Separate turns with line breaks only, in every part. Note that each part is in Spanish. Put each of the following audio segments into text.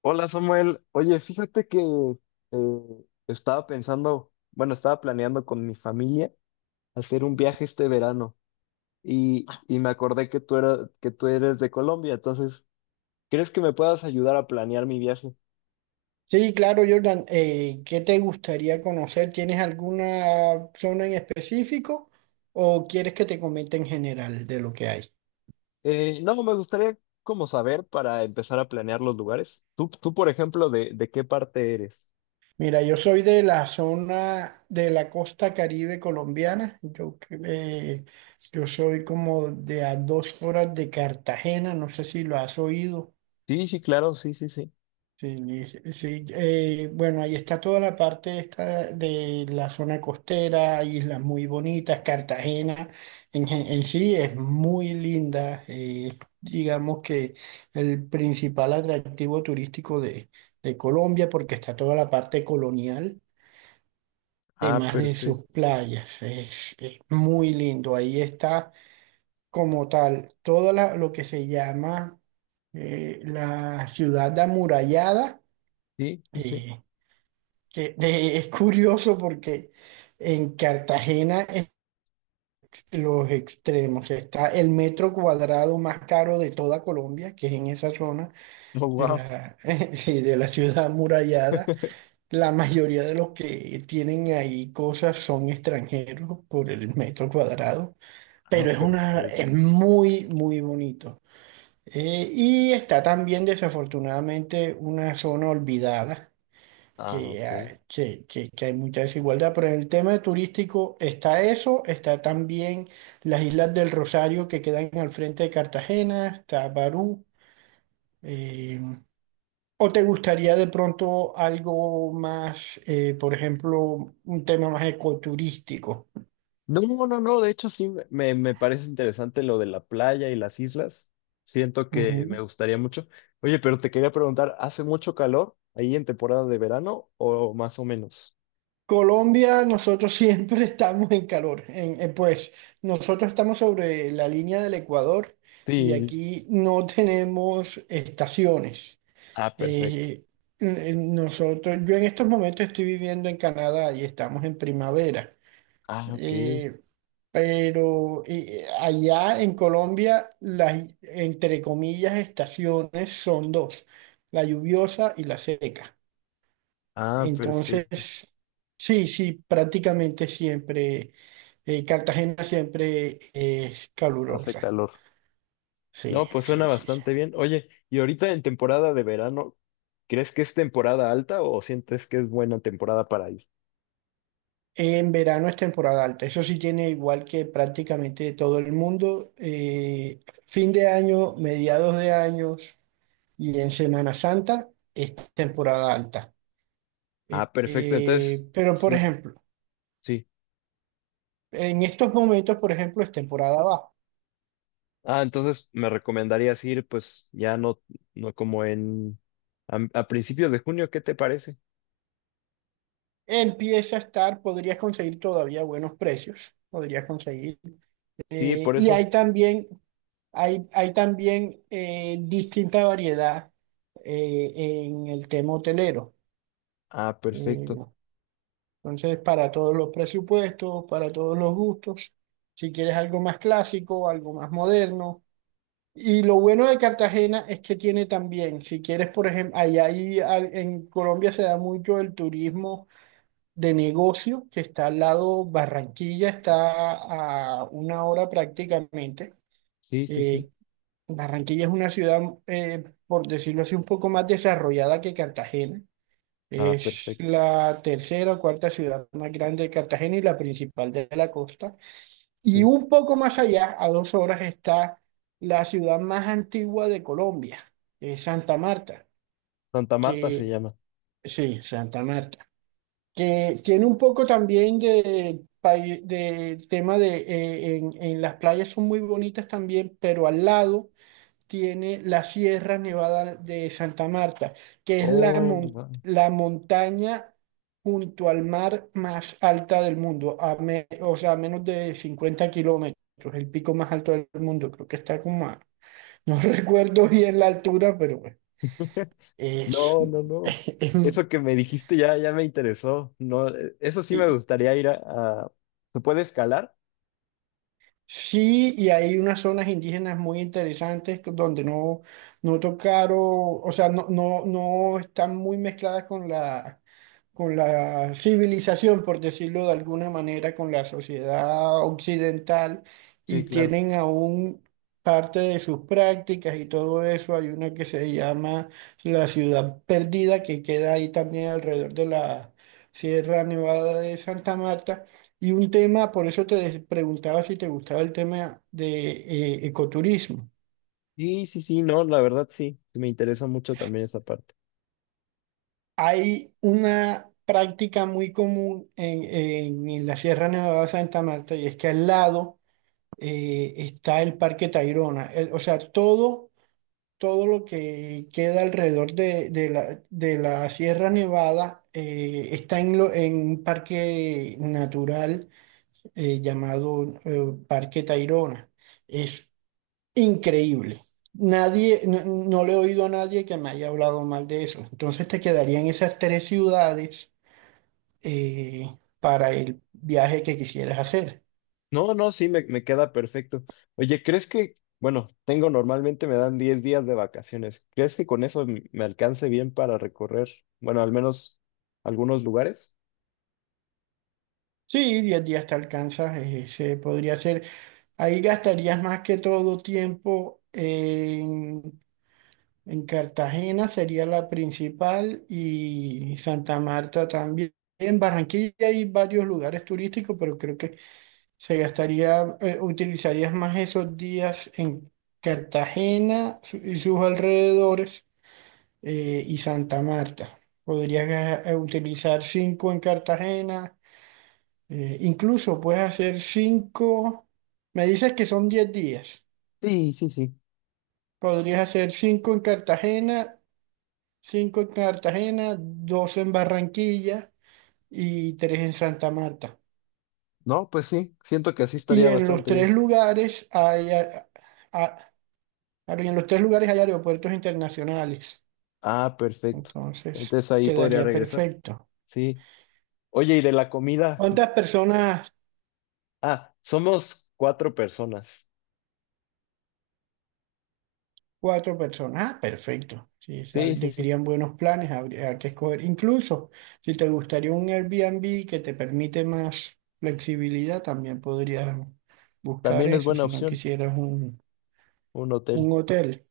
Hola Samuel, oye, fíjate que estaba pensando, bueno, estaba planeando con mi familia hacer un viaje este verano y me acordé que que tú eres de Colombia, entonces, ¿crees que me puedas ayudar a planear mi viaje?
Sí, claro, Jordan. ¿Qué te gustaría conocer? ¿Tienes alguna zona en específico o quieres que te comente en general de lo que hay?
No, me gustaría como saber para empezar a planear los lugares. Tú, por ejemplo, ¿de qué parte eres?
Mira, yo soy de la zona de la costa Caribe colombiana. Yo soy como de a 2 horas de Cartagena. No sé si lo has oído.
Sí, sí, claro, sí, sí, sí.
Sí, sí, sí. Bueno, ahí está toda la parte esta de la zona costera, hay islas muy bonitas, Cartagena en sí es muy linda, digamos que el principal atractivo turístico de Colombia porque está toda la parte colonial,
Ah,
además de
perfecto.
sus playas, es muy lindo, ahí está como tal, todo lo que se llama la ciudad amurallada.
Sí, sí, sí.
eh, es curioso porque en Cartagena es los extremos. Está el metro cuadrado más caro de toda Colombia, que es en esa zona
Oh,
de
wow.
la, sí, de la ciudad amurallada. La mayoría de los que tienen ahí cosas son extranjeros por el metro cuadrado,
Ah,
pero es
perfecto.
muy, muy bonito. Y está también desafortunadamente una zona olvidada
Ah, ok.
que hay mucha desigualdad, pero en el tema turístico está eso, está también las Islas del Rosario que quedan al frente de Cartagena, está Barú. eh, ¿O te gustaría de pronto algo más, por ejemplo, un tema más ecoturístico?
No, no, no, de hecho sí, me parece interesante lo de la playa y las islas. Siento que me
Ujú.
gustaría mucho. Oye, pero te quería preguntar, ¿hace mucho calor ahí en temporada de verano o más o menos?
Colombia, nosotros siempre estamos en calor. Pues nosotros estamos sobre la línea del Ecuador y
Sí.
aquí no tenemos estaciones.
Ah, perfecto.
Eh, Nosotros, yo en estos momentos estoy viviendo en Canadá y estamos en primavera.
Ah, ok.
Eh, pero allá en Colombia, las, entre comillas, estaciones son dos, la lluviosa y la seca.
Ah, perfecto.
Entonces, sí, sí, prácticamente siempre, Cartagena siempre es
Hace
calurosa.
calor.
Sí,
No, pues suena
sí, sí, sí.
bastante bien. Oye, y ahorita en temporada de verano, ¿crees que es temporada alta o sientes que es buena temporada para ir?
En verano es temporada alta, eso sí tiene igual que prácticamente todo el mundo. Fin de año, mediados de años y en Semana Santa es temporada alta.
Ah, perfecto. Entonces,
Pero por
mm,
ejemplo,
sí.
en estos momentos, por ejemplo, es temporada baja.
Ah, entonces me recomendarías ir, pues ya no, no como en a principios de junio, ¿qué te parece?
Empieza a estar, podrías conseguir todavía buenos precios, podrías conseguir.
Sí, por
Y
eso.
hay también, hay también distinta variedad en el tema hotelero.
Ah,
Eh,
perfecto.
Entonces, para todos los presupuestos, para todos los gustos, si quieres algo más clásico, algo más moderno. Y lo bueno de Cartagena es que tiene también, si quieres, por ejemplo, en Colombia se da mucho el turismo de negocio, que está al lado, Barranquilla está a una hora prácticamente.
Sí, sí, sí.
Eh, Barranquilla es una ciudad, por decirlo así, un poco más desarrollada que Cartagena.
Ah,
Es
perfecto.
la tercera o cuarta ciudad más grande de Cartagena y la principal de la costa. Y
Sí.
un poco más allá, a 2 horas, está la ciudad más antigua de Colombia, que es Santa Marta,
Santa Marta se
que
llama.
sí, Santa Marta, que tiene un poco también de tema en las playas son muy bonitas también, pero al lado tiene la Sierra Nevada de Santa Marta, que es la,
Oh, wow.
la montaña junto al mar más alta del mundo, o sea, a menos de 50 kilómetros, el pico más alto del mundo, creo que está como a, no recuerdo bien la altura, pero bueno, es,
No, no, no.
es-
Eso que me dijiste ya, ya me interesó. No, eso sí me
y-
gustaría ir a- ¿Se puede escalar?
sí, y hay unas zonas indígenas muy interesantes donde no, no tocaron, o sea, no, no, no están muy mezcladas con la civilización, por decirlo de alguna manera, con la sociedad occidental
Sí,
y
claro.
tienen aún parte de sus prácticas y todo eso. Hay una que se llama la ciudad perdida que queda ahí también alrededor de la Sierra Nevada de Santa Marta. Y un tema, por eso preguntaba si te gustaba el tema de ecoturismo.
Sí, sí, sí, no, la verdad sí. Me interesa mucho también esa parte.
Hay una práctica muy común en la Sierra Nevada de Santa Marta y es que al lado está el Parque Tayrona. O sea, todo, todo lo que queda alrededor de la Sierra Nevada está en, en un parque natural llamado Parque Tayrona. Es increíble. Nadie, no, no le he oído a nadie que me haya hablado mal de eso. Entonces te quedarían esas tres ciudades para el viaje que quisieras hacer.
No, no, sí, me queda perfecto. Oye, ¿crees que, bueno, tengo normalmente me dan 10 días de vacaciones? ¿Crees que con eso m- me alcance bien para recorrer, bueno, al menos algunos lugares?
Sí, 10 días te alcanzas, se podría hacer. Ahí gastarías más que todo tiempo en Cartagena, sería la principal, y Santa Marta también. En Barranquilla hay varios lugares turísticos, pero creo que se gastaría, utilizarías más esos días en Cartagena y sus alrededores y Santa Marta. Podrías utilizar cinco en Cartagena. Incluso puedes hacer cinco. Me dices que son 10 días.
Sí, sí, sí.
Podrías hacer cinco en Cartagena, dos en Barranquilla y tres en Santa Marta.
No, pues sí, siento que así
Y
estaría
en los
bastante
tres
bien.
lugares hay, a- en los tres lugares hay aeropuertos internacionales.
Ah, perfecto.
Entonces,
Entonces ahí podría
quedaría
regresar.
perfecto.
Sí. Oye, ¿y de la comida?
¿Cuántas personas?
Ah, somos 4 personas.
Cuatro personas. Ah, perfecto. Sí,
Sí, sí, sí.
dirían buenos planes, habría que escoger. Incluso si te gustaría un Airbnb que te permite más flexibilidad, también podrías buscar
También es
eso
buena
si no
opción
quisieras
un hotel.
un hotel.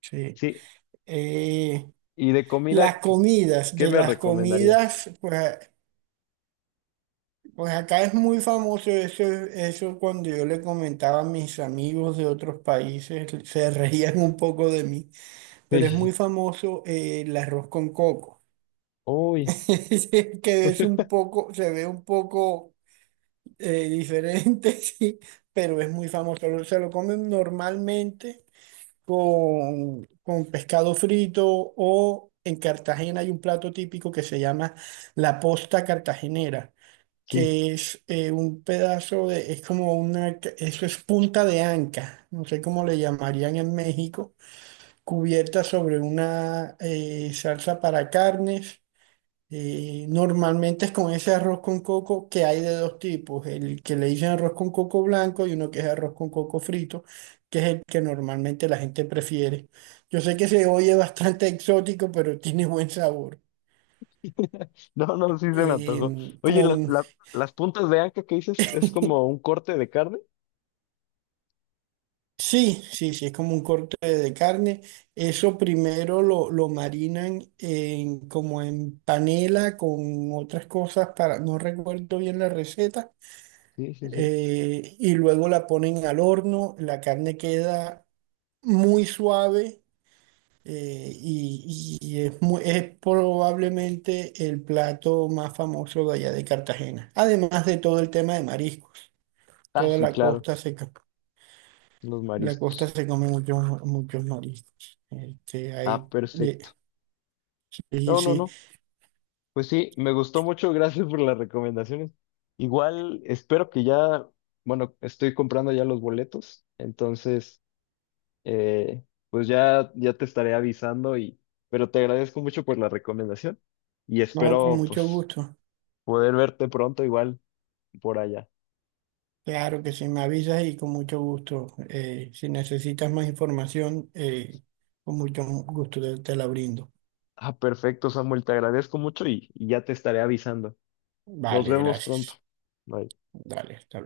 Sí.
Sí.
Eh,
¿Y de
las
comida, qué,
comidas,
qué
de
me
las
recomendarías?
comidas, pues acá es muy famoso eso, eso cuando yo le comentaba a mis amigos de otros países, se reían un poco de mí, pero es muy
Sí.
famoso el arroz con coco.
Uy,
Sí, que es un poco, se ve un poco diferente, sí, pero es muy famoso. Se lo comen normalmente con pescado frito o en Cartagena hay un plato típico que se llama la posta cartagenera,
sí.
que es un pedazo de, es como una, eso es punta de anca, no sé cómo le llamarían en México, cubierta sobre una salsa para carnes normalmente es con ese arroz con coco que hay de dos tipos, el que le dicen arroz con coco blanco y uno que es arroz con coco frito, que es el que normalmente la gente prefiere. Yo sé que se oye bastante exótico, pero tiene buen sabor.
No, no, sí se me antojó.
Eh,
Oye,
con,
las puntas de anca que dices es como un corte de carne.
sí, sí, sí, es como un corte de carne. Eso primero lo marinan en, como en panela con otras cosas para, no recuerdo bien la receta
Sí, sí, sí.
y luego la ponen al horno, la carne queda muy suave y es, es probablemente el plato más famoso de allá de Cartagena, además de todo el tema de mariscos,
Ah,
toda
sí,
la
claro,
costa se,
los
la costa
mariscos.
se come muchos, muchos mariscos. Este,
Ah,
hay, eh,
perfecto.
sí, sí,
No, no,
sí.
no. Pues sí, me gustó mucho. Gracias por las recomendaciones. Igual espero que ya, bueno, estoy comprando ya los boletos. Entonces, eh, pues ya, ya te estaré avisando y, pero te agradezco mucho por la recomendación y
No, con
espero,
mucho
pues,
gusto.
poder verte pronto igual, por allá.
Claro que sí, me avisas y con mucho gusto. Si necesitas más información, con mucho gusto te, te la brindo.
Ah, perfecto, Samuel, te agradezco mucho y ya te estaré avisando. Nos
Vale,
vemos pronto.
gracias.
Bye.
Dale, hasta luego.